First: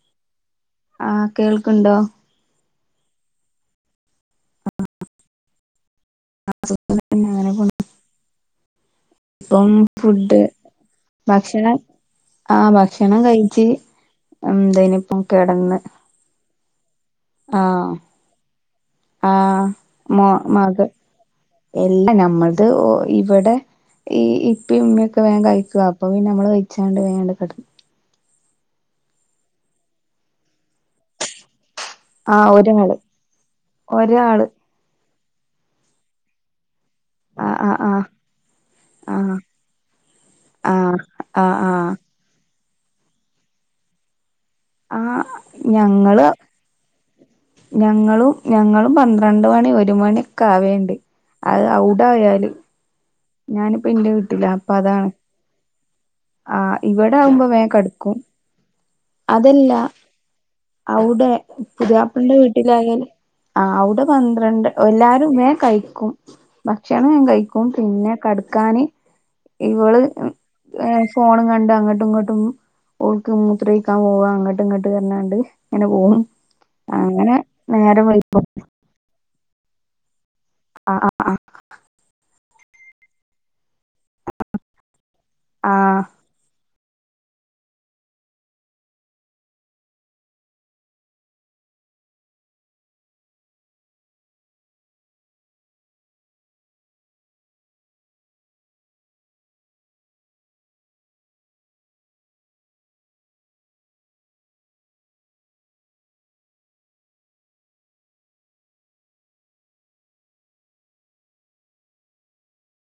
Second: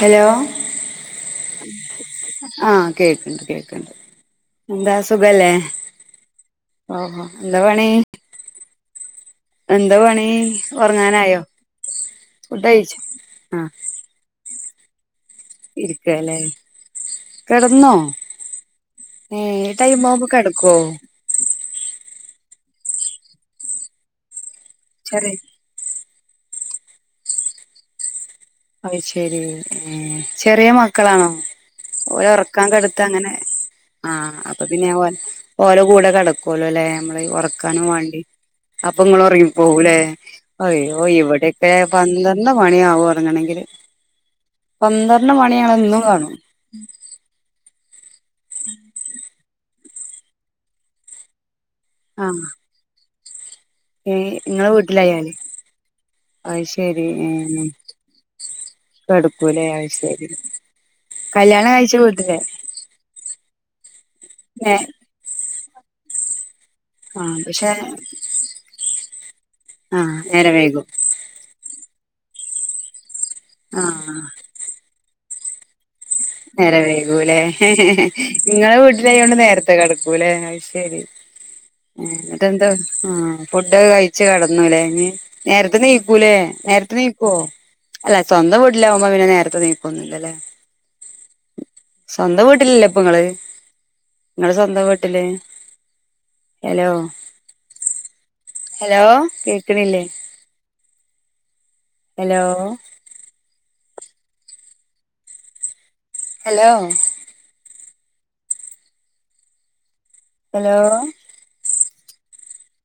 Hello ആഹ് കേൾക്ക്ണ്ടോ ആ കേക്കണ്ട് കേക്കണ്ട് എന്താ സുഖല്ലേ ഓഹോ എന്താപണി ഒന്ന് ഫുഡ് ഒറങ്ങാനായോ ഭക്ഷണം ആ ഫുഡ് കഴിച്ചോ ഭക്ഷണം കഴിച്ച് ഉംഎന്തയ്നിപ്പോ ഇരിക്കാലെ ആഹ ഏഹ് ആഹ ഈ മോ ടൈമാവുമ്പോ കെടക്കോ മത് എല്ലാ നമ്മൾത് ഇവിടെ ഈ ഇപ്പ ഇമ്മൊക്കെ ചെറിയ വേഗ കഴിക്കു അപ്പൊ പിന്ന നമ്മള് കെയ്ച്ചാണ്ട് വേഗം കിട അ ശെരി ചെറിയ മക്കളാണോ ഓല ആഹ് ഉറക്കാൻ ഒരാള് കെടുത്ത അങ്ങനെ ആ ഒരാള് അപ്പൊ പിന്നെഓ ഓലോ കൂടെ കിടക്കല്ലോ അല്ലേ നമ്മള് ആഹ് ആഹ് ഉറക്കാനുംവാണ്ടി അപ്പൊ ഇങ്ങള് ആഹ് ഉറങ്ങി പോകൂലേ ആഹ് ആഹ് അയ്യോ ആഹ് ഇവിടെയൊക്കെ ആഹ് പന്ത്രണ്ട് മണിയാവും ഉറങ്ങണെങ്കില് ആ ഞങ്ങള് ഞങ്ങളും ഞങ്ങളും പന്ത്രണ്ട് മണി ഒരു മണി ഒക്കെ ആവേണ്ട് അത് ഔട് ആഹ് ആയാലും ഞാനിപ്പ എന്റെ ഏ വീട്ടില ഇങ്ങളെ അപ്പൊ അതാണ് വീട്ടിലായാല് അത് ആഹ ശരി ഇവിടെ ഏ ആകുമ്പോ വേ കടുക്കും കെടക്കൂലേ അതല്ല അത് ശരി അവിടെ കല്യാണം കഴിച്ച പുതിയപ്പിളിന്റെ വീട്ടില് വീട്ടിലായാലും ആ അവിടെ പന്ത്രണ്ട് നേ എല്ലരുുംമേ കഴി കും ഭക്ഷണം ഞാൻ ആഹ് കഴിക്കും പക്ഷെ പിന്നെ കടക്കാന് ഇവള് ആഹ് നേരം വൈകും ഫോൺ കണ്ട് അങ്ങോട്ടും ഇങ്ങോട്ടും ൾക്ക് മൂത്ര ഴിക്കാൻ ആഹ് പോകുക അങ്ങോട്ടും ഇങ്ങോട്ട് റഞ്ഞിയാണ്ട് ഇങ്ങനെ പോണ് നേര വൈകൂലേ നിങ്ങളെ വീട്ടിലായോൊണ്ട് നേരത്തെ കിടക്കൂലെ ആ ശരി എന്നിടന്താ ഉംഫുഡ് ഒക്കെ കഴി ഴിച്ചു കിടന്നുലെ നേരത്തെ ആ നീക്കൂലെ നേര നീ ക്കോ അല്ല സ്വന്തം വീടിലാവുമ്പോ പിന്നെ നേരത്തെ നീക്കൊന്നില്ലല്ലേ സ്വന്തം വീട്ടിലല്ലേപ്പൊങ്ങള്. ങ്ങള് സ്വന്തംവീട്ടില് ഹലോ. ഹലോ കേക്കണില്ലേ. ഹലോ. ഹലോ. ഹലോ